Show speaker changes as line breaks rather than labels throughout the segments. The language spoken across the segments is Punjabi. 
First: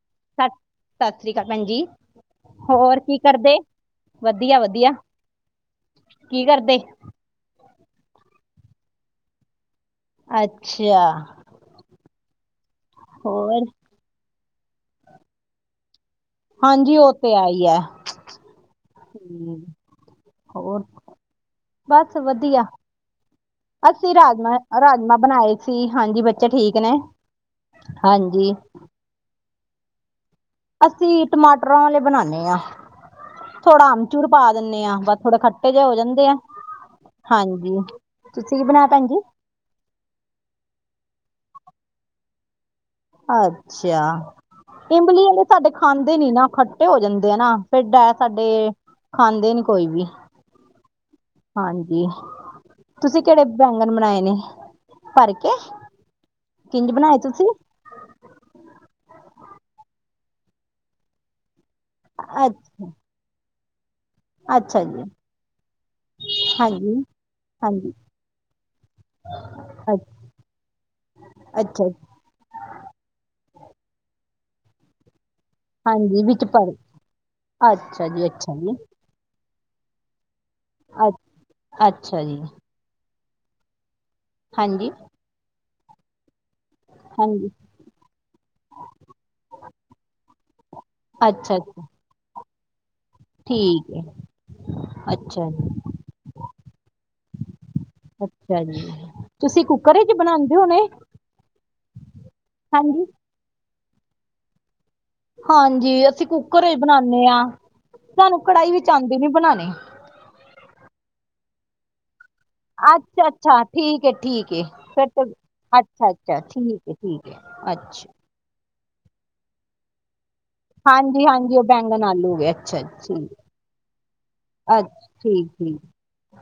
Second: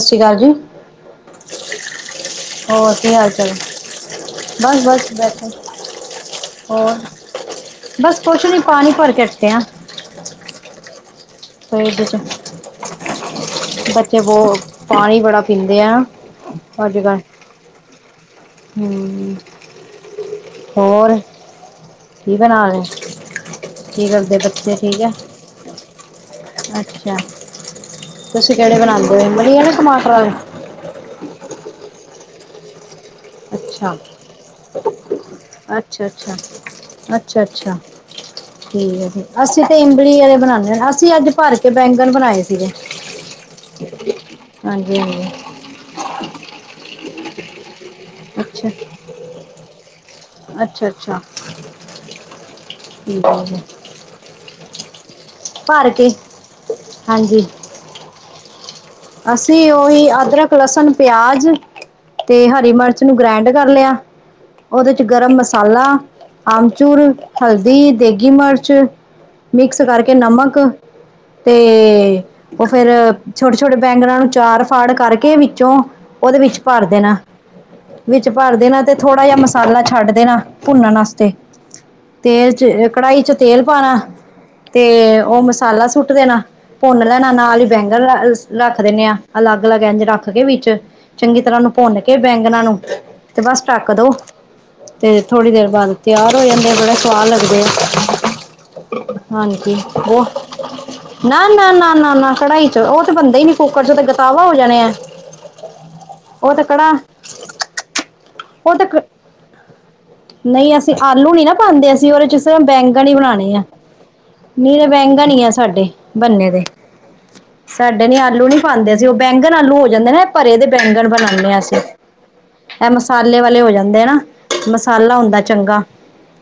ਸਤਿ ਸ਼੍ਰੀ ਅਕਾਲ ਜੀ
ਸਤਿ ਸ੍ਰੀ ਅਕਾਲ ਭੈਣਜੀ।
ਹੋਰ ਕੀ ਹਾਲ ਚਾਲ,
ਵਧੀਆ
ਬਸ
ਵਧੀਆ
ਬਸ ਬੈਠੇ,
ਕੀ ਕਰਦੇ
ਹੋਰ। ਬਸ ਕੁਛ ਨੀ ਪਾਣੀ ਭਰ ਹਟੇ ਆ
ਅੱਛਾ
ਫਰਿੱਜ ਚ
ਹੋਰ
ਬੱਚੇ ਬਹੁਤ ਪਾਣੀ ਬੜਾ ਪੀਂਦੇ ਆ
ਹਾਂਜੀ, ਉਹ ਤੇ ਆਈ ਹੈ
ਹਮ
ਹੋਰ ਬਸ
ਕੀ
ਵਧੀਆ
ਬਣਾ ਰਹੇ ਕੀ
ਅਸੀਂ
ਕਰਦੇ
ਰਾਜਮਾ-
ਬੱਚੇ ਠੀਕ ਹੈ
ਰਾਜਮਾ ਬਣਾਏ ਸੀ ਹਾਂਜੀ ਬੇ
ਅੱਛਾ, ਤੁਸੀਂ ਕਿਹੜੇ ਬਣਾਉਦੇ ਹੋ ਮੜੀਆ ਨਾ ਟਮਾਟਰਾਂ
ਅਸੀਂ ਟਮਾਟਰਾਂ ਵਾਲੇ ਬਣਾਉਦੇ ਹਾਂ। ਥੋੜਾ
ਅੱਛਾ
ਅਮਚੂਰ ਪਾ ਦਿੰਦੇ ਆਂ ਬਸ ਥੋੜੇ ਖੱਟੇ ਜਿਹੇ ਹੋ
ਅੱਛਾ
ਜਾਂਦੇ
ਅੱਛਾ
ਆ
ਅੱਛਾ ਅੱਛਾ
ਹਾਂਜੀ ਤੁਸੀਂ ਕੀ ਬਣਇਆ
ਠੀਕ
ਭੈਣ
ਹੈ
ਜੀ।
ਅਸੀਂ ਤੇ ਇਮਬਲੀ ਵਾਲੇ ਬਣਾਉਂਦੇ ਹਾਂ, ਅਸੀਂ ਅੱਜ ਭਰ ਕੇ ਬੈਂਗਣ ਬਣਾਏ ਸੀਗੇ
ਅੱਛਾ,
ਹਾਂਜੀ
ਇਮਲੀ
ਹਾਂਜੀ
ਵਾਲੇ ਸਾਡੇ ਖਾਂਦੇ ਨੀ ਨਾ ਖੱਟੇ ਹੋ ਜਾਂਦੇ ਆ ਨਾ ਭਿੱਡ ਹੈ ਸਾਡੇ
ਅੱਛਾ
ਖਾਂਦੇ ਨੀ ਕੋਈ ਵੀ
ਅੱਛਾ ਅੱਛਾ
ਹਾਂਜੀ, ਤੁਸੀਂ
ਠੀਕ ਹੈ
ਕਿਹੜੇ
ਜੀ
ਬੈਂ [unintelligible] ਬਣਾਏ ਨੇ ਭਰ ਕੇ
ਭਰ ਕੇ
ਕਿੰਜ ਬਣਾਏ
ਹਾਂਜੀ।
ਤੁਸੀਂ
ਅਸੀਂ ਉਹੀ ਅਦਰਕ, ਲਸਣ, ਪਿਆਜ ਤੇ ਹਰੀ
ਅੱਛਾ
ਮਿਰਚ। ਨੂੰ ਗ੍ਰੈਂਡ ਕਰ ਲਿਆ।
ਅੱਛਾ
ਓਦੇ ਚ
ਜੀ
ਗਰਮ ਮਸਾਲਾ, ਆਮਚੂਰ,
ਹਾਂਜੀ ਹਾਂਜੀ
ਹਲਦੀ, ਦੇਗੀ ਮਰਚ ਮਿਕਸ
ਅੱਛਾ
ਕਰਕੇ ਨਮਕ ਤੇ
ਅੱਛਾ ਜੀ,
ਉਹ ਫੇਰ ਛੋਟੇ ਛੋਟੇ ਬੈਂਗਰਾਂ ਨੂੰ ਚਾਰ ਫਾੜ ਕਰਕੇ ਵੀ [unintelligible] ਉਹਦੇ ਵਿੱਚ ਭਰ ਦੇਣਾ
ਅੱਛਾ ਜੀ
ਵਿੱਚ
ਅੱਛਾ
ਭਰ
ਜੀ
ਦੇਣਾ ਤੇ ਥੋੜ੍ਹਾ ਜਿਹਾ ਮਸਾਲਾ ਛੱਡ ਦੇਣਾ ਭੁੰਨਣ
ਅ
ਵਾਸਤੇ
ਅੱਛਾ ਜੀ
ਤੇਲ ਚ ਕੜਾਹੀ ਚ ਤੇਲ ਪਾਨਾ
ਹਾਂਜੀ
ਤੇ ਓ ਮਸਾਲਾ ਸੁੱਟ ਦੇਨਾ ਪੋੰਨ ਲੈਨਾ
ਹਾਂਜੀ
ਨਾਲ ਈ ਬੈਂਗਣ ਰੱਖ ਦਿੰਨੇ ਆ। ਅਲੱਗ-ਅਲੱਗ ਇੰਝ ਰੱਖ ਕੇ ਵਿੱਚ ਚੰਗੀ
ਅੱਛਾ
ਤਰ੍ਹਾਂ ਓਨੂੰ
ਅੱਛਾ
ਭੁੰਨ ਇਹ ਬੈਂਗਨਾਂ ਨੂੰ ਤੇ ਬਸ ਢੱਕ
ਠੀਕ
ਦੋ।
ਹੈ
ਤੇ
ਅੱਛਾ
ਥੋੜ੍ਹੀ ਦੇਰ
ਜੀ
ਬਾਅਦ ਤਿਆਰ ਹੋ ਜਾਂਦੇ ਬੜੇ ਸੁਆਦ ਲਗਦੇ
ਅੱਛਾ ਜੀ। ਤੁਸੀਂ
ਹਾਂਜੀ,
ਕੁੱਕਰ ਵਿੱਚ
ਉਹ
ਬਣਾਉਂਦੇ ਹੋਣੇ
ਨਾ ਨਾ ਨਾ ਨਾ ਨਾ ਕੜਾਈ ਚ ਉਹ
ਹਾਂਜੀ
ਤੇ ਹੁੰਦੇ ਹੀ ਨੀ ਕੁੱਕਰ ਚੋਂ ਤਾਂ ਗਤਾਵਾ ਹੋ ਜਾਣੇ ਆ।
ਹਾਂਜੀ ਅਸੀਂ
ਉਹ ਤੇ
ਕੁੱਕਰ ਚ
ਕੜਾ
ਬਣਾਉਦੇ ਹਾਂ ਸਾਨੂੰ ਕੜਾਹੀ
ਉਹ
ਵਿਚ
ਤੇ
ਆਉਂਦੀ ਨੀ ਬਣਾਉਣੇ
ਨਹੀਂ ਅਸੀਂ ਆਲੂ ਨੀ ਨਾ ਪਾਂਦੇ ਅਸੀਂ ਉਹਦੇ ਚ। ਬੈਂਗਣ ਈ
ਅੱਛਾ
ਬਣਾਣੇ
ਅੱਛਾ
ਆ
ਠੀਕ ਹੈ ਠੀਕ ਹੈ
ਨਹੀਂ ਤਾਂ
ਫਿਰ
ਬੈਂਗਣ ਈ ਆ ਸਾਡੇ
ਅੱਛਾ ਅੱਛਾ
ਬਣਨੇ ਦੇ।
ਠੀਕ ਠੀਕ ਐ।
ਸਾਡੇ ਨੀ ਆਲੂ ਨੀ ਪਾਂਦੇ ਅਸੀਂ ਓ ਬੈਂਗਣ ਆਲੂ ਹੋ ਜਾਂਦੇ ਨੇ। ਭਰੇ ਦੇ ਬੈਂਗਣ
ਹਾਂਜੀ
ਬਣਾਣੇ ਆ
ਹਾਂਜੀ
ਨਾ
ਉਹ
ਅਸੀਂ
ਬੈਂਗਣ ਆਲੂ ਹੋ ਗਏ ਅੱਛਾ
ਇਹ
ਜੀ ਠੀਕ
ਮਸਾਲੇ ਵਾਲੇ ਹੋ ਜਾਂਦੇ ਆ ਨਾ। ਮਸਾਲਾ ਹੁੰਦਾ ਚੰਗਾ।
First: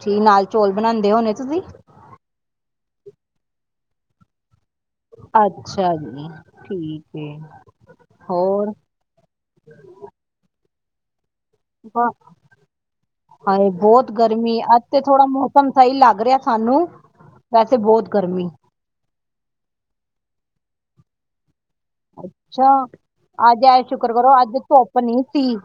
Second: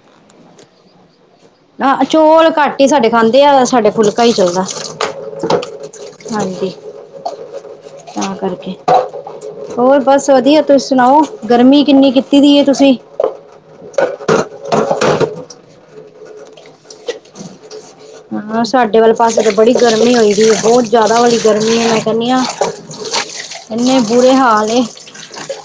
ਜੀ ਨਾਲ ਚੌਲ ਬਣਾਂਦੇ ਹੋਣੇ ਤੁਸੀਂ?
ਚੋਲ ਘੱਟ ਹੀ ਸਾਡੇ ਖਾਂਦੇ ਆ ਸਾਡੇ ਫੁਲਕਾ ਹੀ ਚੱਲਦਾ।
ਅੱਛਾ ਜੀ,
ਹਾਂਜੀ
ਠੀਕ ਐ
ਤਾਂ
ਹੋਰ
ਕਰਕੇ ਹੋਰ ਬਸ ਵਧੀਆ ਤੁਸੀ ਸੁਣਾਓ ਗਰਮੀ ਕਿੰਨੀ ਕੀਤੀ ਦੀ ਐ ਤੁਸੀਂ।
ਹਾਂਏ ਬਹੁਤ ਗਰਮੀ ਅੱਜ ਤੇ ਥੋੜਾ ਮੌਸਮ ਸਹੀ ਲੱਗ ਰਿਹਾ ਸਾਨੂੰ ਵੈਸੇ ਬਹੁਤ ਗਰਮੀ
ਹਾਂ, ਸਾਡੇ ਵੱਲ ਪਾਸੇ ਤਾਂ ਬੜੀ ਗਰਮੀ ਹੋਈ ਸੀ। ਬਹੁਤ ਜਿਆਦਾ ਵਾਲੀ ਗਰਮੀ ਹੈ। ਕਹਿੰਦੀ ਹਾਂ
ਅੱਛਾ, ਅੱਜ ਆਏ
ਇੰਨੇ
ਸ਼ੁਕਰ ਕਰੋ।
ਬੁਰੇ
ਅੱਜ
ਹਾਲ ਏ
ਧੁੱਪ ਨੀ ਸੀ।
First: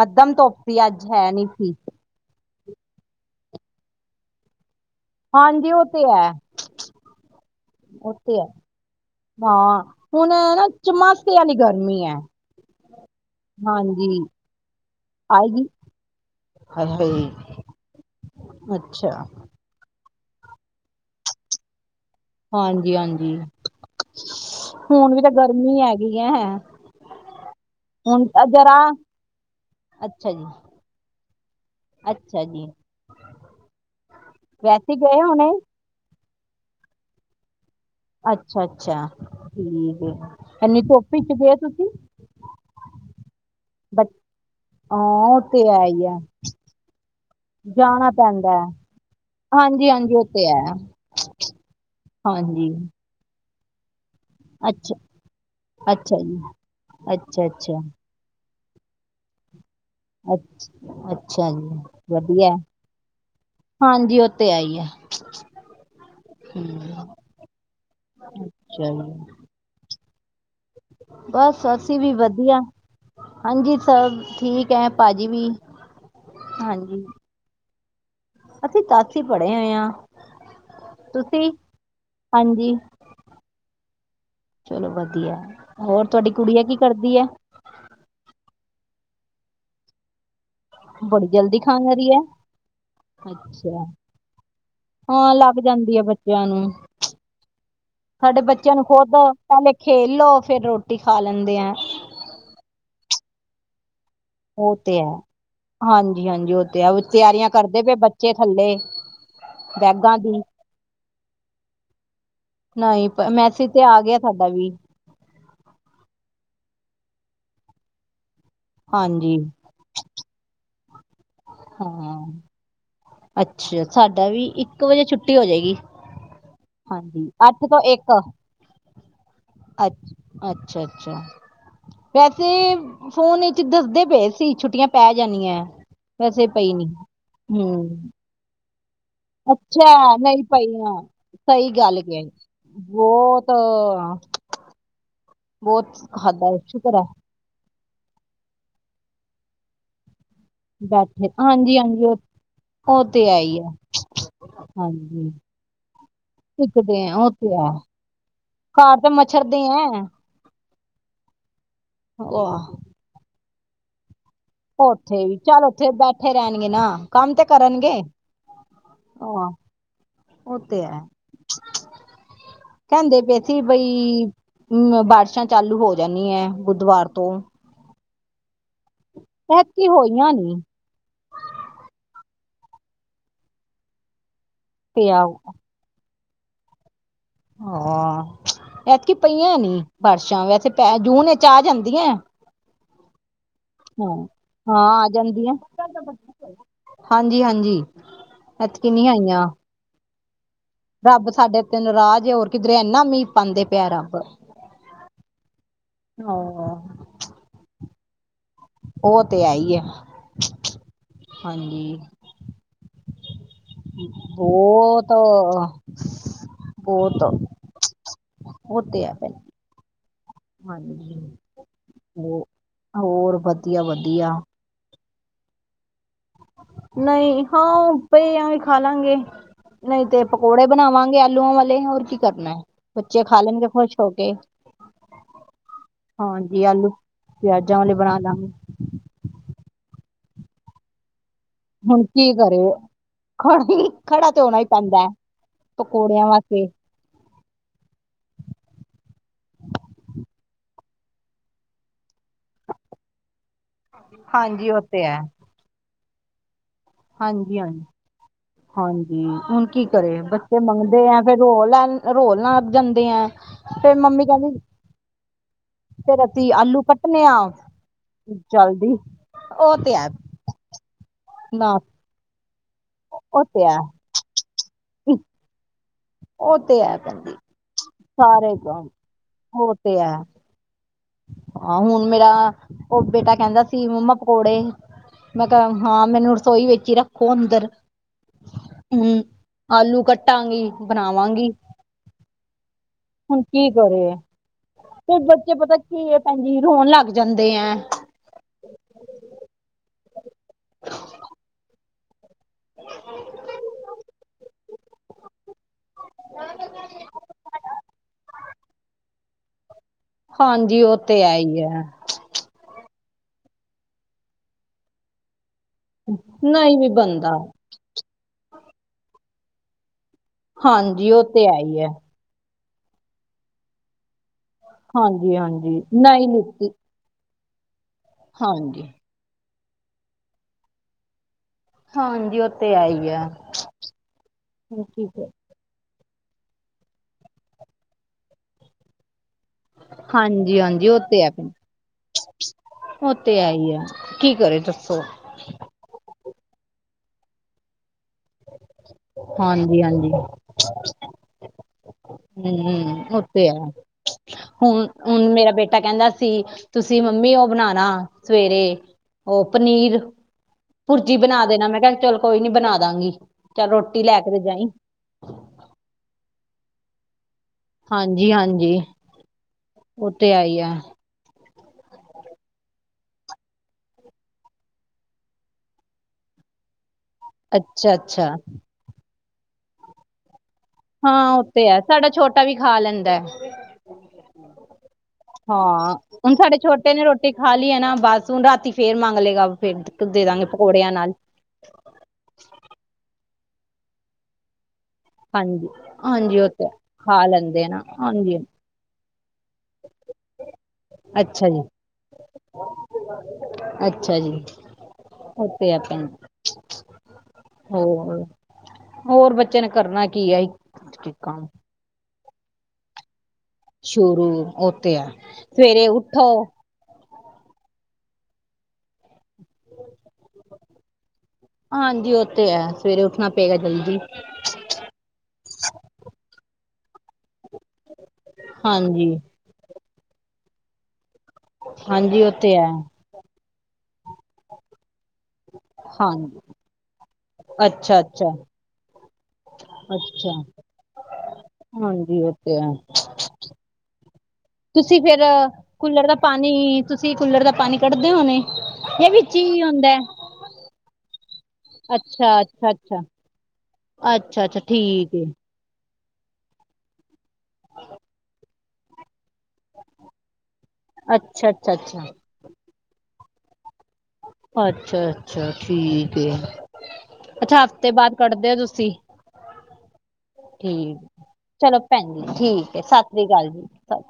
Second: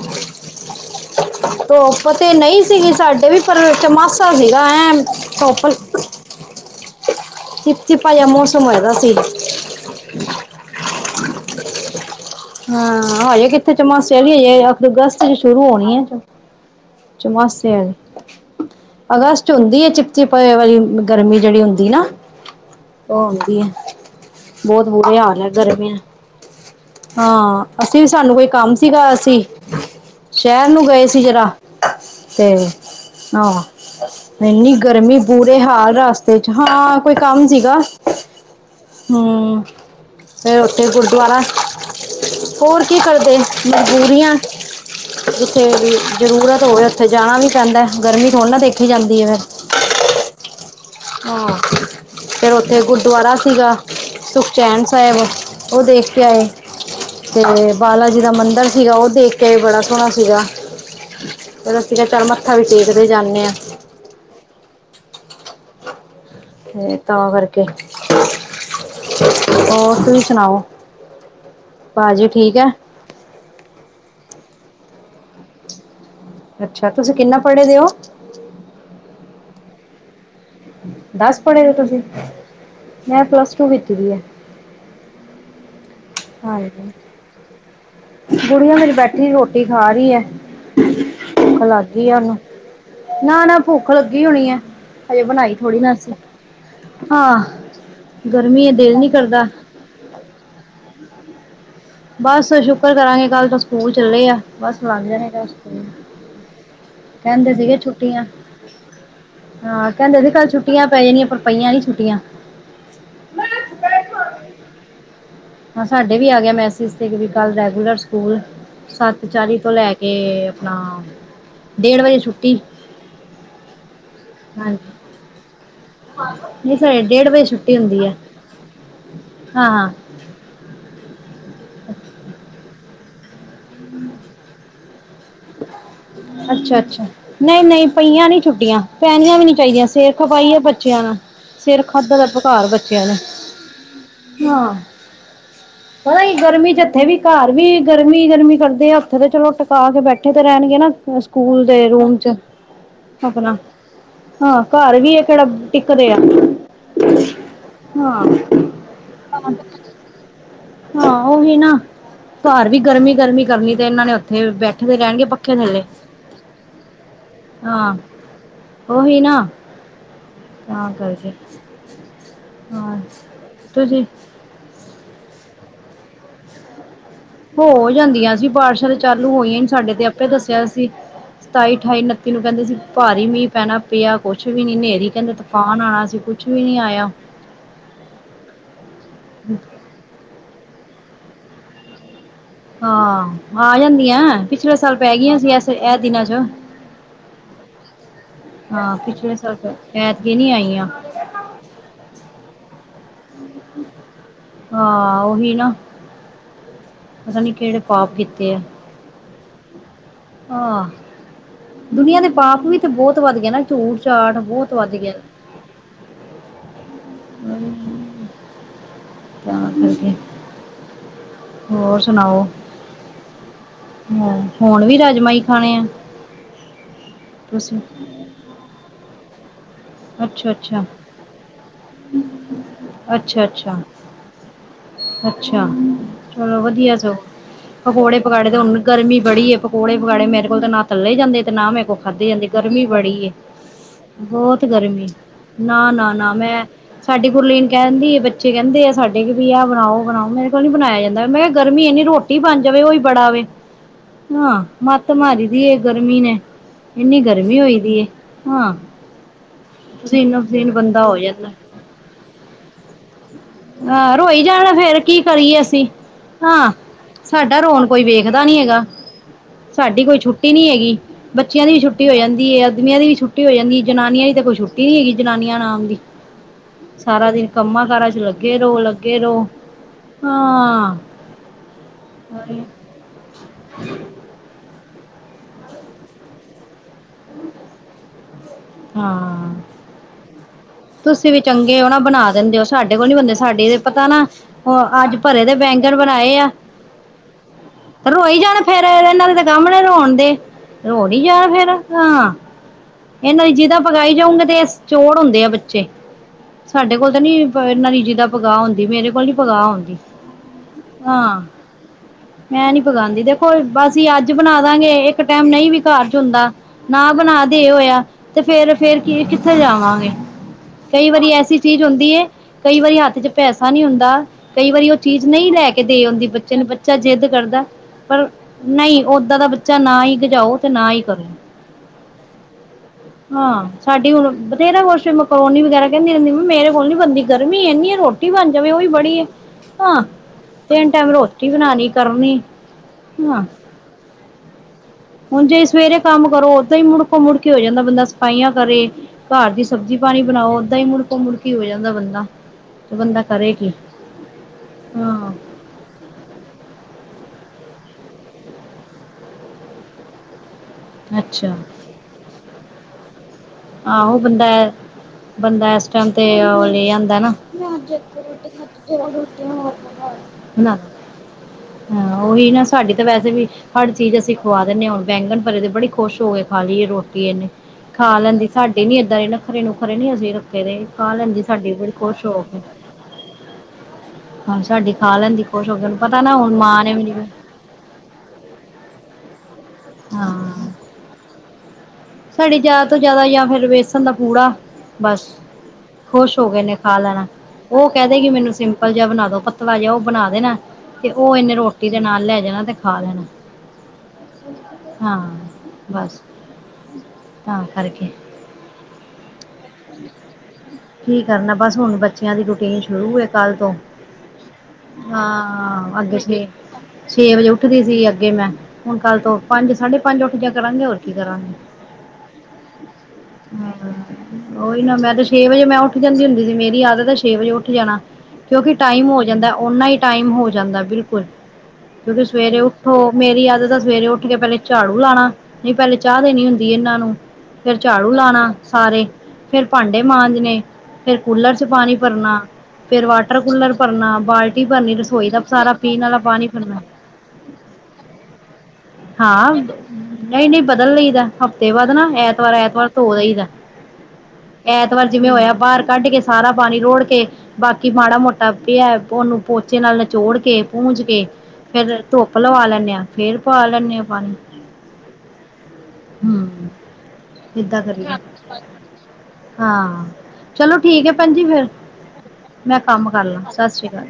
ਮੱਧਮ ਧੁੱਪ ਸੀ। ਅੱਜ ਹੈ ਨੀ ਸੀ।
ਪਤੇ ਨਹੀਂ ਸੀ। ਸਾਡੇ ਵੀ ਪਰ ਚੋਮਾਸਾ ਸੀਗਾ ਐਂਨ
ਹਾਂਜੀ, ਉਹ ਤੇ ਹੈ। ਉਹ
ਚਿਪਚਿਪਾ ਜਾ
ਤੇ ਹੈ
ਮੌਸਮ ਹੈਗਾ ਸੀ।
ਹਾਂ ਹੁਣ ਨਾ ਚਮਾਸੇ ਵਾਲੀ ਗਰਮੀ ਐ।
ਹਾਂ, ਹਜੇ ਕਿੱਥੇ ਚਮਾਸ ਚਲੀ। ਹਜੇ ਅ ਅਗਸਤ ਚ
ਆਏਗੀ
ਸ਼ੁਰੂ ਹੋਣੀ ਹੈ।
ਹਾਏ ਹਾਏ
ਚੋਮਾਸੇ
ਅੱਛਾ
ਅਗਸਤ ਹੁੰਦੀ ਹੈ। ਚਿਪਚਿਪਏ ਵਾਲੀ ਗਰਮੀ ਜੇੜੀ ਹੁੰਦੀ ਨਾ ਉਹ
ਹਾਂਜੀ-ਹਾਂਜੀ,
ਹੁੰਦੀ ਹੈ ਬਹੁਤ
ਹੁਣ
ਬੁਰੇ
ਵੀ ਤਾਂ
ਹਾਲ ਹੈ
ਗਰਮੀ
ਨਾਲ
ਹੈਗੀ ਐ।
ਹਾਂ, ਅਸੀਂ ਵੀ ਸਾਨੂੰ ਕੋਈ ਕੰਮ ਸੀਗਾ। ਅਸੀਂ
ਅੱਛਾ ਜੀ
ਸ਼ਹਿਰ ਨੂੰ ਗਏ ਸੀ। ਜੇਰਾ
ਅੱਛਾ
ਤੇ
ਜੀ
ਆਹ ਐਨੀ
ਵੈਸੇ
ਗਰਮੀ
ਗਏ ਹੋਣੇ
ਬੂਰੇ ਹਾਲ ਰਸਤੇ ਤੇ ਹਾਂ, ਕੋਈ ਕੰਮ ਸੀਗਾ।
ਅੱਛਾ-ਅੱਛਾ
ਹਮ
ਠੀਕ ਹੈ
ਫਿਰ
ਐਨੀ
ਉੱਥੇ
ਧੁੱਪ ਚ
ਗੁਰਦੁਆਰਾ
ਗਏ। ਤੁਸੀਂ
ਹੋਰ ਕੀ ਕਰਦੇ?
ਬ
ਮਜਬੂਰੀਆਂ
ਹਾਂ ਉਹ ਤੇ
ਜਿੱਥੇ
ਹੈ
ਵੀ
ਹੀ ਹੈ
ਜ਼ਰੂਰਤ ਹੋਵੇ, ਉੱਥੇ ਜਾਣਾ ਵੀ ਪੈਂਦਾ। ਗਰਮੀ ਥੋੜੀ ਨਾ ਦੇਖੀ ਜਾਂਦੀ ਐ, ਫਿਰ
ਹਾਂਜੀ-ਹਾਂਜੀ, ਉਹ ਤੇ ਹੈ।
ਹਾਂ, ਫਿਰ
ਹਾਂਜੀ
ਉੱਥੇ ਗੁਰਦੁਆਰਾ ਸੀਗਾ। ਸੁਖਚੈਨ
ਅੱਛਾ
ਸਾਹਿਬ ਓ ਦੇਖ
ਅੱਛਾ
ਕੇ
ਜੀ
ਆਏ।
ਅੱਛਾ
ਤੇ
ਅੱਛਾ
ਬਾਲਾ ਜੀ ਦਾ ਮੰਦਿਰ ਸੀਗਾ। ਓਦੇਖ ਕੇ ਬੜਾ ਸੋਹਣਾ
ਅੱ
ਸੀਗਾ।
ਅੱਛਾ
ਫਿਰ
ਜੀ
ਅਸੀਂ ਕਿਆ ਚੱਲ
ਵਧੀਆ
ਮੱਥਾ ਵੀ ਟੇਕਦੇ ਜਾਂਣੇ ਆ।
ਹਾਂਜੀ, ਓ ਤੇ ਹੈਈ ਆ।
ਤੇ ਤਾਂ ਕਰਕੇ,
ਚਲੋ
ਹੋਰ ਤੁਸੀਂ ਸੁਣਾਓ।
ਬਸ, ਅਸੀ ਵੀ
ਭਾਜੀ ਠੀਕ
ਵਧੀਆ
ਹੈ
ਹਾਂਜੀ, ਸਭ ਠੀਕ ਹੈ ਭਾਜੀ ਵੀ
ਅੱਛਾ,
ਹਾਂਜੀ
ਤੁਸੀਂ ਕਿੰਨਾ ਪੜ੍ਹਦੇ ਹੋ?
ਅਸੀਂ ਦੱਸ ਹੀ ਪੜ੍ਹੇ ਹੋਏ ਹਾਂ
ਦੱਸ
ਤੁਸੀਂ
ਪੜ੍ਹੇ ਹੋ ਤੁਸੀਂ
ਹਾਂਜੀ
ਮੈਂ ਪਲੱਸ ਟੂ ਕੀਤੀ ਦੀ ਹੈ
ਚਲੋ ਵਧੀਆ, ਹੋਰ ਤੁਹਾਡੀ ਕੁੜੀਆ ਕੀ
ਹਾਂਜੀ
ਕਰਦੀ ਹੈ
ਗੁੜੀਆਂ ਮੇਰੀ ਬੈਠੀ ਰੋਟੀ ਖਾ ਰਹੀ ਹੈ
ਬੜੀ ਜਲਦੀ
ਭੁੱਖ ਲੱਗ
ਖਾਣ
ਗਈ
ਅਲੀ
ਆ
ਹੈ।
ਉਹਨੂੰ ਨਾ ਨਾ
ਅੱਛਾ
ਭੁੱਖ ਲੱਗੀ ਹੋਣੀ ਹੈ। ਹਜੇ
ਹਾਂ
ਬਣਾਈ
ਲੱਗ
ਥੋੜੀ ਨਾ
ਜਾਂਦੀ ਹੈ
ਸੀ,
ਬੱਚਿਆਂ ਨੂੰ
ਹਾਂ ਗਰਮੀ ਦਿਲ ਨੀ ਕਰਦਾ।
ਖੇਲੋ, ਫੇਰ ਰੋਟੀ ਖਾ ਲੈਂਦੇ ਆ।
ਬਸ ਸ਼ੁਕਰ ਕਰਾਂਗੇ। ਕੱਲ ਤੋ ਸਕੂਲ ਚੱਲੇ ਆ।
ਉਹ
ਬਸ
ਤੇ
ਲੱਗ
ਹੈ
ਜਾਣੇ। ਸਕੂਲ
ਹਾਂਜੀ ਹਾਂਜੀ ਉਹ ਤੇ ਹੈ ਉਹ ਤਿਆਰੀਆਂ
ਕਹਿੰਦੇ ਸੀਗੇ
ਕਰਦੇ ਪਏ
ਛੁੱਟੀਆਂ
ਬੱਚੇ ਥੱਲੇ
ਹਾਂ,
ਬੈਗਾਂ
ਕਹਿੰਦੇ
ਦੀ
ਕੱਲ ਛੁੱਟੀਆਂ ਪੈ ਜਾਣੀਆਂ। ਪਰ ਪਈਆਂ ਨੀ ਛੁੱਟੀਆ।
ਨਹੀਂ ਮੈਸੇਜ ਤੇ ਆ ਗਿਆ ਸਾਡਾ ਵੀ।
ਹਾਂ ਸਾਡੇ ਵੀ ਆ ਗਿਆ ਮੈਸੇਜ ਤੇ ਕੱਲ੍ਹ ਰੈਗੂਲਰ ਸਕੂਲ ਸੱਤ
ਹਾਂਜੀ
ਚਾਲੀ ਤੋਂ ਲੈ ਕੇ ਇਹ ਆਪਣਾ ਡੇਢ ਵਜੇ
ਹਾਂ,
ਛੁੱਟੀ
ਅੱਛਾ, ਸਾਡਾ ਵੀ ਇੱਕ
ਹਾਂਜੀ
ਵਜੇ ਛੁੱਟੀ ਹੋ ਜਾਏਗੀ।
ਨਹੀਂ ਸਾਡੇ
ਹਾਂਜੀ,
ਡੇਢ ਵਜੇ
ਅੱਠ
ਛੁੱਟੀ
ਤੋਂ
ਹੁੰਦੀ
ਇੱਕ
ਹੈ ਹਾਂ ਹਾਂ
ਅੱਛ ਅੱਛਾ-ਅੱਛਾ, ਵੈਸੇ ਫੋਨ ਕਿ ਦੱਸਦੇ ਪਏ ਸੀ ਛੁੱਟੀਆਂ ਪੈ ਜਾਣੀਆਂ। ਵੈਸੇ ਪਈ ਨੀ
ਅੱਛਾ-ਅੱਛਾ, ਨਹੀਂ
ਹੂੰ
ਨਹੀਂ ਪਈਆਂ ਨਹੀਂ ਛੁੱਟੀਆਂ। ਪੈਣੀਆਂ ਵੀ ਨੀ ਚਾਹੀਦੀਆਂ
ਅੱਛਾ
ਸੇਰ
ਨਹੀਂ
ਖਪਾਈਏ
ਪਈਆਂ
ਬੱਚਿਆਂ ਨਾਲ।
ਸਹੀ
ਸਿਰ
ਗੱਲ
ਖਾਧਾ ਦਾ
ਕ
ਪਕਾਰ ਬੱਚਿਆਂ ਨੇ
ਬਹੁਤ
ਹਾਂ,
ਬਹੁਤ
ਪਤਾ ਕੀ
ਖਾਧਾ ਏ,
ਗਰਮੀ ਚ
ਸ਼ੁਕਰ ਹੈ
ਇੱਥੇ ਵੀ ਘਰ ਵੀ ਗਰਮੀ ਗਰਮੀ ਕਰਦੇ ਆ ਓੱਥੇ ਤੇ ਚਲੋ ਟਕਾ ਕੇ ਬੈਠੇ ਇਕੱਠੇ ਤੇ ਰਹਿਣਗੇ ਨਾ
ਬੈਠੇ
ਸਕੂਲ
ਹਾਂਜੀ
ਦੇ
ਹਾਂਜੀ ਉਹ
ਰੂਮ ਚ,
ਉਹ ਤੇ ਹੈ
ਆਪਣਾ
ਹੀ ਹੈ
ਹਾਂ, ਘਰ ਵੀ ਆ ਕਿਹੜਾ ਟਿਕਦੇ ਆ।
ਟਿਕਦੇ ਆ ਉਹ ਤੇ ਹੈ,
ਹਾਂ
ਘਰ ਤਾਂ ਮੱਛਰਦੇ ਐ।
ਹਾਂ ਉਹੀ ਨਾ, ਘਰ
ਆਹ
ਵੀ ਗਰਮੀ ਗਰਮੀ ਕਰਨੀ ਤੇ ਇਹਨਾਂ ਨੇ ਉੱਥੇ ਬੈਠੇਦੇ ਰਹਿਣਗੇ
ਉੱਥੇ ਵੀ
ਪੱਖੇ
ਚੱਲ
ਥੱਲੇ,
ਉੱਥੇ ਬੈਠੇ ਰਹਿਣਗੇ ਨਾ ਕੰਮ ਤੇ ਕਰਨਗੇ
ਹਾਂ। ਉਹੀ ਨਾ,
ਆਹ ਉਹ ਤੇ
ਤਾਂ
ਹੈ
ਕਰਕੇ। ਹਾਂ
ਕਹਿੰਦੇ ਪਏ ਸੀ ਬਈ
ਤੁਸੀਂ
ਹੂੰ ਬਾਰਿਸ਼ਾਂ ਚਾਲੂ ਹੋ ਜਾਦੀ ਹੈ ਬੁੱਦਵਾਰ ਤੋਂ।
ਹੋ ਜਾਂਦੀਆਂ ਸੀ ਬਾਰਿਸ਼ਾ ਚਾਲੂ ਹੋਈਆਂ
ਐਤਕੀ
ਸਾਡੇ ਤੇ ਆਪੇ
ਹੋਈਆਂ ਨੀ
ਦੱਸਿਆ। ਸਤਾਈ ਅਠਾਈ ਉਨੱਤੀ ਨੂੰ ਕਹਿੰਦੇ ਸੀ ਭਾਰੀ ਮੀਂਹ ਪੈਣਾ ਪਿਆ ਕੁਛ ਵੀ ਨੀ ਹਨੇਰੀ
ਪਿਆ
ਕਹਿੰਦੇ ਤੁਫਾਨ ਆਉਣ ਆਲਾ ਸੀ ਕੁਛ ਵੀ ਨਹੀਂ ਆਇਆ।
ਹਾਂ। ਇਤਕੀ ਪਈਆਂ ਨੀ ਬਾਰਿਸ਼ਾਂ ਵੇਸੇ ਪੈ ਜੂਨ ਵਿੱਚ ਆ ਜਾਂਦੀਆਂ।
ਹਾਂ ਆ
ਹਾਂ
ਜਾਂਦੀਆਂ ਪਿਛਲੇ ਸਾਲ ਪੈ ਗਈਆਂ ਸੀ ਇਸ ਇਹ ਦਿਨਾਂ ਚ
ਹਾਂਜੀ-ਹਾਂਜੀ, ਇੱਥੇ ਨਹੀਂ ਆਈਆਂ।
ਐਤ ਕੀ ਨਹੀਂ ਆਈਆਂ।
ਰੱਬ ਸਾਡੇ ਤੇ ਨਰਾਜ ਹੋਰ ਕਿਧਰੇ ਇੰਨਾ ਮੀਂਹ ਪਾਉਂਦੇ ਪਿਆ ਰੱਬ।
ਹਾਂ, ਉਹੀ ਨਾ,
ਹਾ।
ਪਤਾ ਨੀ ਕਿਹੜੇ ਪਾਪ ਕੀਤੇ ਆ।
ਉਹ ਤੇ ਐ ਹੀ ਆ।
ਹਾਂ ਦੁਨੀਆਂ ਦੇ ਪਾਪ ਵੀ ਤੇ ਬਹੁਤ ਵੱਧ ਗਿਆ ਨਾ ਝੂਠ ਚਾਟ ਵੱਧ ਗਿਆ।
ਬਹੁਤ ਬਹੁਤ
[inaudible]
ੳਹ ਤੇ ਆ
ਹੋਰ
ਹੋ
ਸੁਣਾਓ
ਹੋਰ ਵਧੀਆ ਵਧੀਆ।
ਹੂੰ, ਹੁਣ ਵੀ ਰਾਜਮਾ ਹੀ ਖਾਣੇ ਆ।
ਨਹੀਂ
ਤੁਸੀਂ
ਹਾਂ ਪਏ ਆ ਖਾ ਲਾਂਗੇ। ਨਹੀਂ ਤੇ
ਅੱਛਾ
ਪਕੌੜੇ
ਅੱਛਾ
ਬਣਾਵਾਂਗੇ ਆਲੂਆਂ ਵਾਲੇ ਹੋਰ ਕੀ ਕਰਨਾ ਹੈ ਬੱਚੇ ਖਾ
ਅੱਛਾ
ਲੈਣਗੇ
ਅੱਛਾ
ਖੁਸ਼ ਹੋ ਕੇ।
ਅੱਛਾ, ਚਲੋ
ਹਾਂਜੀ ਆਲੂ
ਵਧੀਆ ਸੋ
ਪਿਆਜਾਂ ਵਾਲੇ
ਪਕੌੜੇ
ਬਣਾ ਲਾਂਗੇ
ਪਕਾੜੇ ਤੇ ਉਹਨੂੰ ਗਰਮੀ ਬੜੀ ਹ ਪਕੌੜੇ ਪਕਾੜੇ ਮੇਰੇ ਕੋਲ ਤਾਂ ਨਾ ਥੱਲੇ ਜਾਂਦੇ ਤੇ ਨਾ ਮੈ ਕੋ
ਹੁਣ
ਖਾਦੇ
ਕੀ
ਜਾਂਦੇ
ਕਰੇ
ਗਰਮੀ ਬੜੀ ਏ
ਖੜੀ ਖੜਾ ਤੇ ਹੋਣਾ
ਬਹੁਤ
ਹੀ ਪੈਂਦਾ
ਗਰਮੀ
ਹੈ
ਨਾ ਨਾ
ਪਕੌੜਿਆਂ
ਨਾ ਮੈਂ
ਵਾਸਤੇ
ਸਾਡੀ ਗੁਰਲੀਨ ਕਹਿ ਦਿੰਦੀ ਆ ਬੱਚੇ ਕਹਿੰਦੇ ਆ ਸਾਡੇ ਕਿ ਵੀ ਆਹ ਬਣਾਓ ਬਣਾਓ ਮੇਰੇ ਕੋਲ ਨੀ ਬਣਾਇ ਜਾਂਦਾ ਮੈਂ ਕਿਹਾ ਗਰਮੀ ਏਨੀ ਰੋਟੀ ਟੀ ਬਣ ਜਵੇ ਉਹੀ ਬੜਾ ਵੇ, ਹਾਂ
ਹਾਂਜੀ ਉਹ ਤੇ
ਮੱਤ
ਹੈ
ਮਾਰੀ ਵੀ ਇਹ ਗਰਮੀ ਨੇ ਇੰਨੀ
ਹਾਂਜੀ
ਗਰਮੀ ਹੋਈ
ਹਾਂਜੀ
ਪੲੀ ਏ।
ਹਾਂਜੀ ਹੁਣ ਕੀ। ਘਰੇ
ਪਸੀਨੋ
ਬੱਚੇ
ਪਸੀਨ
ਮੰਗਦੇ
ਬੰਦਾ ਹੋ
ਆ ਫਿਰ
ਜਾਂਦਾ
ਰੋਣ ਲੱਗ ਰੋਲ ਨਾ ਜਾਂਦੇ ਆ ਫਿਰ
ਅਹ
ਮੰਮੀ
ਰੋਈ
ਕਹਿੰਦੀ
ਜਾਣਾ ਫੇਰ ਕੀ ਕਰੀਏ ਅਸੀਂ
ਫਿਰ ਅਸੀਂ
ਹਾਂ
ਆਲੂ ਕੱਟਣੇ ਆ
ਸਾਡਾ ਰੋਣ ਕੋਈ ਵੇਖਦਾ ਨੀ ਹੈਗਾ।
ਜਲਦੀ ਉਹ ਤੇ
ਸਾਡੀ
ਹੈ
ਕੋਈ ਛੁੱਟੀ ਨੀ ਹੈਗੀ ਬੱਚਿਆਂ
ਨਾ
ਦੀ ਵੀ ਛੁੱਟੀ ਹੋ ਜਾਂਦੀ ਹੈ ਅਦਮੀਆਂ ਦੀ ਵੀ
ਉਹ
ਛੁੱਟੀ ਹੋ
ਤੇ
ਜਾਂਦੀ
ਹੈ
ਜਨਾਨੀ। ਤੇ ਕੋਈ ਛੁੱਟੀ ਨਹੀਂ ਹੈਗੀ ਜਨਾਨੀਆਂ ਨਾਮ ਦੀ।
ਉਹ ਤੇ ਹੈ
ਸਾਰਾ
ਭਾਜੀ।
ਦਿਨ ਕੰਮਾਂ ਕਾਰਾਂ ਚ ਲੱਗੇ ਰਹੋ ਲੱਗੇ ਰਹੋ
ਉਹ ਤੇ ਹੈ
ਹਾਂ
ਹਾਂ ਹੁਣ ਮੇਰਾ ਉਹ ਬੇਟਾ ਕਹਿੰਦਾ ਸੀ ਮੰਮਾ ਪਕੌੜੇ ਮੈਂ ਕਿਹਾ ਹਾਂ ਮੈਨੂੰ ਰਸੋਈ ਵਿੱਚੇ ਹੀ ਰੱਖ ਕੋ ਅੰਦਰ
ਹਾਂ
ਆਲੂ ਕੱਟਾਂਗੀ।
ਤੁਸੀਂ ਵੀ
ਬਣਾਵਾਂਗੀ
ਚੰਗੇ ਹੋ ਨਾ ਬਣਾ ਦਿੰਦੇ ਹੋ ਸਾਡੇ ਕੋਲ ਨੀ ਬੰਦੇ
ਹੁਣ ਕੀ
ਸਾਡੇ ਪਤਾ
ਕਰੇ
ਨਾ ਉਹ ਅੱਜ
ਤੇ
ਭਰੇ
ਬੱਚੇ
ਦੇ
ਪਤਾ
ਬੈਂਗਣ
ਕੀ
ਬਣਾਏ
ਭੈਣ
ਆ
ਜੀ ਰੋਣ ਲੱਗ ਜਾਂਦੇ ਐ।
ਰੋਈ ਜਾਣੇ ਫਿਰ ਇਹਨਾਂ ਨੇ ਤਾਂ ਕੰਮ ਨੇ ਰੋਣ ਦੇ ਰੋੜ ਹੀ ਜਾ ਫਿਰ ਹਾਂ
[inaudible]
ਇਹਨਾਂ ਦੀ ਜਿਹਦਾ ਪਗਾਈ ਜਾਓਗੇ ਤੇ ਚੋੜ ਹੁੰਦੇ ਆ। ਤੇ ਸਾਡੇ ਕੋਲ ਤਾਂ ਨਹੀਂ ਇਹਨਾਂ ਦੀ ਜਿਹਦਾ ਪਗਾ ਹੁੰਦੀ ਮੇਰੇ ਕੋਲ ਨੀ ਪਗਾ ਹੁੰਦੀ।
ਹਾਂਜੀ ਉਹ ਤੇ ਹੈ
ਹਾਂ।
ਹੀ ਹੈ।
ਮੈਂ ਨਹੀਂ ਪਗਾਉਂਦੀ ਦੇਖੋ ਬਸ ਅਸੀਂ ਅੱਜ ਬਣਾ ਦਾਂਗੇ ਇੱਕ ਟਾਈਮ ਨਹੀਂ ਵੀ। ਘਰ ਚ ਹੁੰਦਾ
ਨਹੀਂ ਵੀ
ਨਾ
ਬੰਦਾ
ਬਣਾ ਦੇ ਹੋਇਆ ਤੇ ਫੇਰ ਫੇਰ ਕਿੱਥੇ ਜਾਵਾਂਗੇ। ਕਈ
ਹਾਂਜੀ ਉਹ
ਵਾਰੀ
ਤੇ ਹੈ
ਐਸੀ
ਹੀ
ਚੀਜ਼ ਹੁੰਦੀ ਹੈ ਕਈ ਵਾਰੀ ਹੱਥ ਚ ਪੈਸਾ ਨਹੀਂ ਹੁੰਦਾ। ਕਈ ਵਾਰੀ ਉਹ ਚੀਜ਼
ਹਾਂਜੀ
ਨਹੀਂ ਲੈ
ਹਾਂਜੀ
ਕੇ ਦੇ ਆਉਂਦੀ
ਨਹੀਂ
ਬੱਚੇ ਨੂੰ।
ਲਿੱਤੀ
ਬੱਚਾ ਤਾਂ ਜਿੱਦ ਕਰਦਾ ਪਰ
ਹਾਂਜੀ
ਨਹੀਂ ਉਦਾਂ ਦਾ ਬੱਚਾ ਨਾ ਹੀ ਗਜਾਓ ਤੇ ਨਾ ਹੀ ਕਰੋ।
ਹਾਂ ਜੀ
ਹਾਂ ਸਾਡੀ ਹੁਣ ਬਥੇਰਾ
ਹੁਣ
ਕੁਛ
ਕੀ ਕਰੇ
ਮਕਰੋਨੀ ਵਗੈਰਾ ਹਾਂ, ਕਹਿੰਦੀ ਹੁੰਦੀ ਮੰਮੀ ਮੇਰੇ ਕੋਲ ਨਹੀਂ ਬਣਦੀ ਗਰਮੀ ਐਨੀ ਹੈ ਰੋਟੀ ਬਣ ਜਾਵੇ ਉਹੀ ਬੜੀ ਹੈ। ਹਾਂ
ਹਾਂਜੀ ਹਾਂਜੀ
ਤਿੰਨ
ਉਹ
ਟਾਈਮ
ਤੇ ਹੈ
ਰੋਟੀ ਬਣਾਣੀ ਕਰਨੀ।
ਉਹ ਤੇ
ਹਾਂ
ਹੈ ਹੀ ਆ ਕੀ ਕਰੇ ਦੱਸੋ।
ਹੁਣ ਜੇ ਸਵੇਰੇ ਕੰਮ ਕਰੋ ਉਦਾਂ ਹੀ ਮੁੜਕੋ ਮੁੜ ਕੇ ਹੋ ਜਾਂਦਾ ਬੰਦਾ। ਸਫਾਈਆਂ ਕਰੇ ਘਰ ਦੀ
ਹਾਂਜੀ
ਸਬਜ਼ੀ
ਹਾਂਜੀ
ਪਾਣੀ ਬਣਾਓ ਓਦਾਂ ਹੀ ਮੁੜਕੋ ਮੁੜਕੀ ਹੋ ਜਾਂਦਾ ਬੰਦਾ। ਤੇ
ਹਮ
ਬੰਦਾ
ਉੱਥੇ
ਕਰੇ
ਆ
ਕੀ
ਹੁਣ ਹੁਣ
ਹਾਂ
ਮੇਰਾ ਬੇਟਾ ਕਹਿੰਦਾ ਸੀ। ਤੁਸੀਂ ਮੰਮੀ ਉਹ ਬਣਾਉਣਾ ਸਵੇਰੇ ਉਹ ਪਨੀਰ। ਪੁਰਜੀ ਬਣਾ
ਅੱਛਾ
ਦੇਣਾ, ਮੈਂ ਕਿਹਾ ਚਲ ਕੋਈ ਨੀ ਬਣਾ ਦਾਂਗੀ ਚੱਲ ਰੋਟੀ
ਆਹੋ
ਲੈ ਕੇ ਤਾਂ
ਬੰਦਾ
ਜਾਈ।
ਬੰਦਾ ਇਸ ਟਾਈਮ ਤੇ ਉਹ ਲੈ ਆਂਦਾ ਨਾ। ਮੈਂ ਅੱਜ ਇੱਕ
ਹਾਂਜੀ
ਰੋਟੀ
ਹਾਂਜੀ
ਖਾਦੀ ਜਰਾ ਰੋਟੀਆਂ ਹੋਰ
ਉਹ
ਬਣਾ
ਤੇ ਹੈ ਹੀ
ਦੇ,
ਹੈ
ਨਾ ਹਾਂ ਉਹੀ ਨਾ ਸਾਡੇ ਤਾਂ ਵੈਸੇ ਵੀ ਹਰ ਚੀਜ਼ ਅਸੀਂ ਖੁਵਾ ਦਿੰਦੇ ਹੁਣ ਬੈਂਗਣ ਭਰੇ ਦੇ ਬੜੀ ਖੁਸ਼ ਹੋ ਗਏ ਖਾ ਲਈਏ ਰੋਟੀ ਇਹਨੇ
ਅੱਛਾ
ਖਾ
ਅੱਛਾ
ਲੈਂਦੀ ਸਾਡੇ ਨੀ ਏਦਾਂ ਦੇ ਨਾ ਨਖਰੇ ਨੂੰ ਨੁਖਰੇ ਨੀ ਅਸੀਂ ਰੱਖੇ ਦੇ। ਖਾ
ਹਾਂ
ਲੈਂਦੀ
ਉਹ ਤੇ
ਸਾਡੀ
ਹੈ
ਬੜੀ
ਸਾਡਾ
ਖੁਸ਼ ਹੋ
ਛੋਟਾ ਵੀ
ਕੇ।
ਖਾ ਲੈਂਦਾ ਹੈ।
ਹਾਂ ਸਾਡੀ ਖਾ ਲੈਣਦੀ ਖੁਸ਼ ਹੋ ਕੇ ਉਹਨੂੰ ਪਤਾ ਨਾ ਹੁਣ ਮਾਂ ਨੇ ਹ
ਖਾਲੀ ਹੈ ਨਾ ਬਸ ਹੁਣ ਰਾਤੀ ਫੇਰ ਮੰਗ ਲਏਗਾ ਫੇਰ ਦੇ ਦਾਂਗੇ
ਹਾਂ
ਪਕੌੜਿਆਂ ਨਾਲ,
ਸਾਡੀ ਜ਼ਿਆਦਾ ਤੋਂ ਜ਼ਿਆਦਾ ਜਾਂ ਫਿਰ ਬੇਸਣ ਦਾ ਪੂੜਾ ਬਸ
ਹਾਂਜੀ
ਖੁਸ਼
ਹਾਂਜੀ ਉਹ
ਹੋ ਗਏ
ਤੇ
ਨੇ ਖਾ ਲੈਣਾ
ਲੈਂਦੇ ਆ ਨਾ
ਉਹ ਕਹਿਦੇਗੀ
ਹਾਂਜੀ
ਮੈਨੂੰ ਸਿੰਪਲ ਜਿਹਾ ਬਣਾ ਦੋ ਪਤਲਾ ਜਿਹਾ ਉਹ ਬਣਾ ਦੇਣਾ ਤੇ ਉਹ
ਅੱਛਾ
ਇਹਨੇ
ਜੀ
ਰੋਟੀ ਦੇ ਨਾਲ ਲੈ ਜਾਣਾ ਤੇ ਖਾ ਦੇਣਾ
ਅੱਛਾ ਜੀ
ਹਾਂ
ਉਹ ਤੇ ਹੈ ਭੈਣ
ਬਸ ਤਾਂ ਕਰਕੇ
ਹੋਰ ਹੋਰ ਬੱਚੇ ਨੇ ਕਰਨਾ ਕੀ ਆ
ਕੀ ਕਰਨਾ ਬਸ ਹੁਣ ਬੱਚਿਆਂ ਦੀ ਰੁਟੀਨ ਸ਼ੁਰੂ ਐ ਕੱਲ
ਸ਼ੁਰੂ ਉਹ ਤੇ ਹੈ ਸਵੇਰੇ
ਹਾਂ ਅੱਗੇ
ਉੱਠੋ
ਸੇ ਛੇ ਵਜੇ ਉੱਠਦੀ ਸੀ ਅੱਗੇ, ਮੈਂ ਹੁਣ ਕੱਲ ਤੋਂ ਪੰਜ ਸਾਢੇ ਪੰਜ ਉੱਠ ਜਿਆ ਕਰਾਂਗੇ ਹੋਰ ਕੀ ਕਰਾਂਗੇ।
ਹਾਂਜੀ, ਉਹ ਤਾਂ ਹੈ ਸਵੇਰੇ ਉੱਠਣਾ ਪਏਗਾ
ਹਾਂ
ਜਲਦੀ।
ਉਹੀ ਨਾ ਮੈਂ ਤੇ ਛੇ ਵਜੇ ਮੈਂ ਉੱਠ ਜਾਂਦੀ ਹੁੰਦੀ ਸੀ ਮੇਰੀ ਆਦਤ ਐ ਛੇ ਵਜੇ ਉੱਠ ਜਾਣਾ। ਕਿਉਂਕਿ ਟਾਈਮ
ਹਾਂਜੀ
ਹੋ ਜਾਂਦਾ ਓਨਾ ਈ ਟਾਈਮ ਹੋ ਜਾਂਦਾ ਬਿਲਕੁਲ
ਹਾਂਜੀ
ਕਿਉਂਕਿ
ਉਹ ਤੇ
ਸਵੇਰੇ
ਹੈ
ਉੱਠੋ ਮੇਰੀ ਆਦਤ ਆ ਸਵੇਰੇ ਉਠ ਪਹਿਲੇ ਝਾੜੂ ਲਾਣਾ ਨਹੀਂ ਪਹਿਲੇ ਚਾਹ
ਹਾਂਜੀ
ਦੇਣੀ ਹੁੰਦੀ ਇਹਨਾਂ ਨੂੰ ਫੇਰ
ਅੱਛਾ
ਝਾੜੂ
ਅੱਛਾ
ਲਾਣਾ ਸਾਰੇ। ਫੇਰ ਭਾਂਡੇ
ਅੱਛਾ
ਮਾਂਜਣੇ ਫੇਰ ਕੂਲਰ ਚ ਪਾਣੀ
ਹਾਂਜੀ ਉਹ
ਭਰਨਾ
ਤੇ ਹੈ
ਫਿਰ ਵਾਟਰ ਕੂਲਰ ਭਰਨਾ ਬਾਲ
ਤੁਸੀਂ ਫ਼ਿਰ ਕੂਲਰ ਦਾ
ਭਰਨਾ
ਪਾਣੀ ਤੁਸੀਂ ਕੂਲਰ ਦਾ ਪਾਣੀ ਕੱਢਦੇ ਹੋਣੇ। ਜਾਂ ਵਿੱਚ
ਹਾਂ,
ਹੀ ਹੁੰਦਾ
ਨਹੀਂ-ਨਹੀਂ ਬਦਲ ਲਈ ਦਾ ਹਫ਼ਤੇ ਬਾਅਦ ਨਾ
ਅੱਛਾ
ਐਤਵਾਰ
ਅੱਛਾ
ਐਤਵਾਰ
ਅੱਛਾ
ਧੋ ਲਈ ਦਾ।
ਅੱਛਾ-ਅੱਛਾ
ਐਤਵਾਰ
ਠੀਕ ਏ।
ਜਿਵੇਂ ਹੋਇਆ ਬਾਹਰ ਕੱਢ ਕੇ ਸਾਰਾ ਪਾਣੀ ਰੋੜ ਕੇ ਬਾਕੀ ਮਾੜਾ ਮੋਟਾ ਉਹਨੂੰ ਪੋਚੇ ਨਾਲ ਨਿਚੋੜ ਕੇ ਪੂੰਜ ਕੇ ਫੇਰ
ਅੱਛਾ-ਅੱਛਾ-ਅੱਛਾ।
ਧੁੱ ਲਵਾ ਲੈਂਨੇ ਆ ਫੇਰ ਪਵਾ ਲੈਣੇ ਆ।
ਅੱਛਾ-ਅੱਛਾ, ਠੀਕ ਐ।
ਹੂੰ
ਅੱਛਾ,
ਏਦਾਂ
ਹਫ਼ਤੇ ਬਾਅਦ
ਕਰੀਏ
ਕੱਢਦੇ ਹੋ ਤੁਸੀਂ
ਹਾਂ, ਚਲੋ ਠੀਕ ਐ ਭੈਣ ਜੀ ਫਿਰ
ਚਲੋ ਭੈਣ ਜੀ ਠੀਕ ਹੈ,
ਮੈਂ
ਸਤਿ
ਕੰਮ ਕਰ
ਸ੍ਰੀ
ਲਾ
ਅਕਾਲ ਜੀ,
ਸਤਿ ਸ੍ਰੀ ਅਕਾਲ।